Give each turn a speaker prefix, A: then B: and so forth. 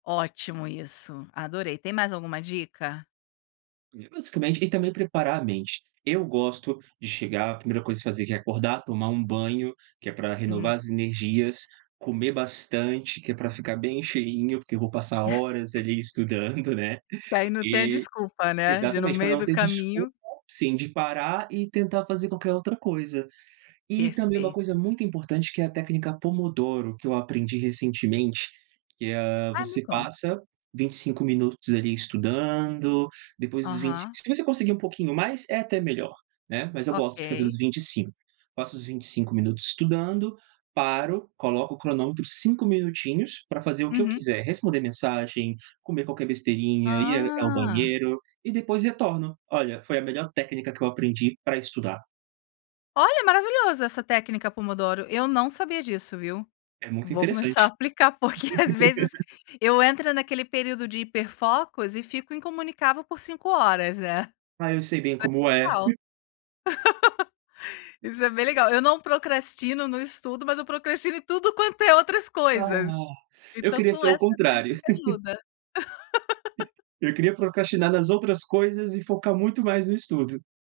A: Ótimo isso, adorei, tem mais alguma dica?
B: E basicamente e também preparar a mente, eu gosto de chegar, a primeira coisa que fazer que é acordar, tomar um banho, que é para
A: Hum.
B: renovar as energias, comer bastante, que é para ficar bem cheinho, porque eu vou passar horas ali estudando, né,
A: E aí não tem a
B: e,
A: desculpa, né, de no
B: exatamente, para
A: meio
B: não
A: do
B: ter desculpa,
A: caminho
B: sim, de parar e tentar fazer qualquer outra coisa, e também uma coisa
A: Perfeito.
B: muito importante que é a técnica pomodoro, que eu aprendi recentemente, que, ah,
A: Ai me
B: você
A: conta.
B: passa 25 minutos ali estudando, depois dos vint
A: Aham.
B: se você conseguir um pouquinho mais é até melhor, né, mas eu gosto de fazer
A: Ok.
B: os 25, passo os 25 minutos estudando, paro, coloco o cronômetro 5 minutinhos pra fazer o que eu
A: Uhum.
B: quiser, responder mensagem, comer qualquer besteirinha, ir a ao
A: Ah.
B: banheiro, e depois retorno, olha, foi a melhor técnica que eu aprendi para estudar.
A: Olha, é maravilhoso essa técnica pomodoro, eu não sabia disso, viu,
B: É muito
A: vou começar a
B: interessante.
A: aplicar, porque às vezes eu entro naquele período de hiper focos e fico incomunicável por 5 horas, né,
B: Ah eu sei
A: [unintelligible]
B: bem como é.
A: isso é bem legal, eu não procrastino no estudo, mas eu procrastino em tudo quanto é outras
B: Ah,
A: coisas,
B: eu
A: então
B: queria
A: com
B: ser ao
A: essa
B: contrário.
A: técnica de ajuda.
B: Eu queria procrastinar nas outras coisas e focar muito mais no estudo.